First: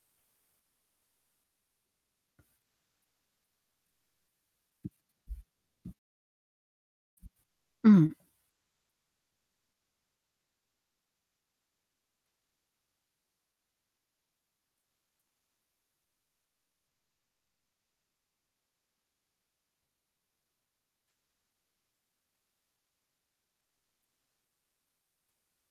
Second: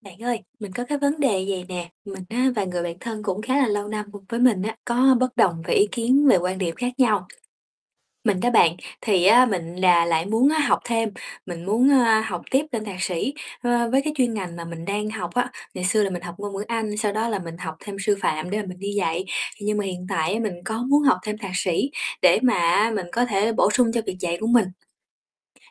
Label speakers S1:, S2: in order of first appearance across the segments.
S1: Bạn ơi, mình có cái vấn đề vậy nè, mình á và người bạn thân cũng khá là lâu năm cùng với mình á, có bất đồng về ý kiến, về quan điểm khác nhau.
S2: Ừm.
S1: Mình đó bạn, thì á mình là lại muốn á học thêm, mình muốn, a, học tiếp lên thạc sĩ, ơ, với cái chuyên ngành mà mình đang học á. Ngày xưa là mình học ngôn ngữ Anh, sau đó là mình học thêm sư phạm để mà mình đi dạy, thì nhưng mà hiện tại á mình có muốn học thêm thạc sĩ để mà á mình có thể bổ sung cho việc dạy của mình.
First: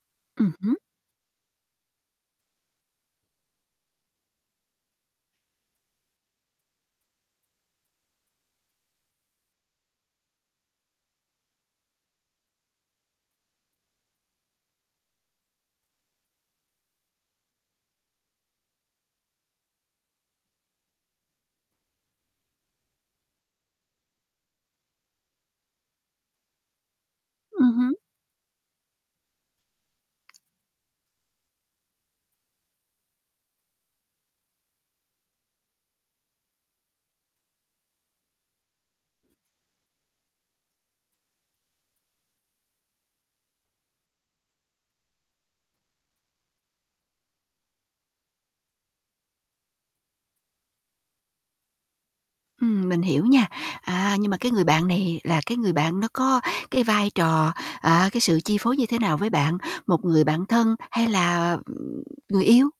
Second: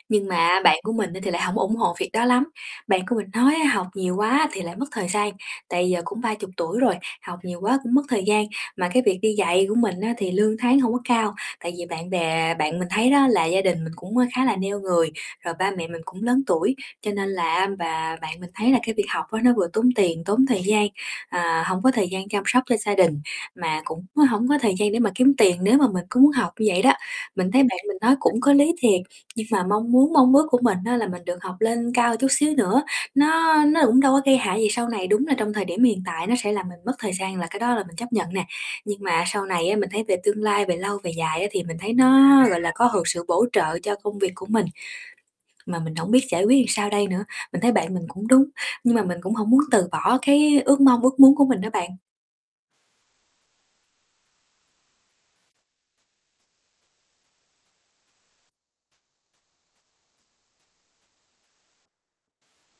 S1: Nhưng
S2: Ừm
S1: mà
S2: hứm.
S1: bạn của mình á thì lại hông ủng hộ việc đó lắm. Bạn của mình nói á học nhiều quá thì lại mất thời gian, tại giờ cũng 30 tuổi rồi, học nhiều quá cũng mất thời gian. Mà cái việc đi dạy của mình á, thì lương tháng hông có cao, tại vì bạn bè bạn mình thấy đó là gia đình mình cũng, ơ, khá là neo người, rồi ba mẹ mình cũng lớn tuổi, cho nên là á và bạn mình thấy là cái việc học á nó vừa tốn tiền, tốn thời gian, à, hổng có thời gian chăm sóc cho gia đình, mà cũng á hổng có thời gian để mà kiếm tiền nếu mà mình cứ muốn học như vậy đó. Mình thấy
S2: Ừm
S1: bạn
S2: hứm.
S1: mình nói cũng có lý thiệt, nhưng mà mong muốn mong ước của mình á là mình được học lên cao chút xíu nữa, nó nó cũng đâu có gây hại gì sau này. Đúng là trong thời điểm hiện tại nó sẽ làm mình mất thời gian là cái đó là mình chấp nhận nè, nhưng mà sau này á mình thấy về tương lai, về lâu về dài á thì mình thấy nó, gọi là, có được sự bổ trợ cho công việc của mình. Mà mình hổng biết giải quyết sao đây nữa, mình thấy bạn mình cũng đúng, nhưng mà mình cũng hổng muốn từ bỏ cái ước mong, ước muốn của mình á bạn.
S2: Ừm, mình hiểu nha. À, nhưng mà cái người bạn này là cái người bạn nó có cái vai trò, à, cái sự chi phối như thế nào với bạn? Một người bạn thân hay là, ừm, người yêu?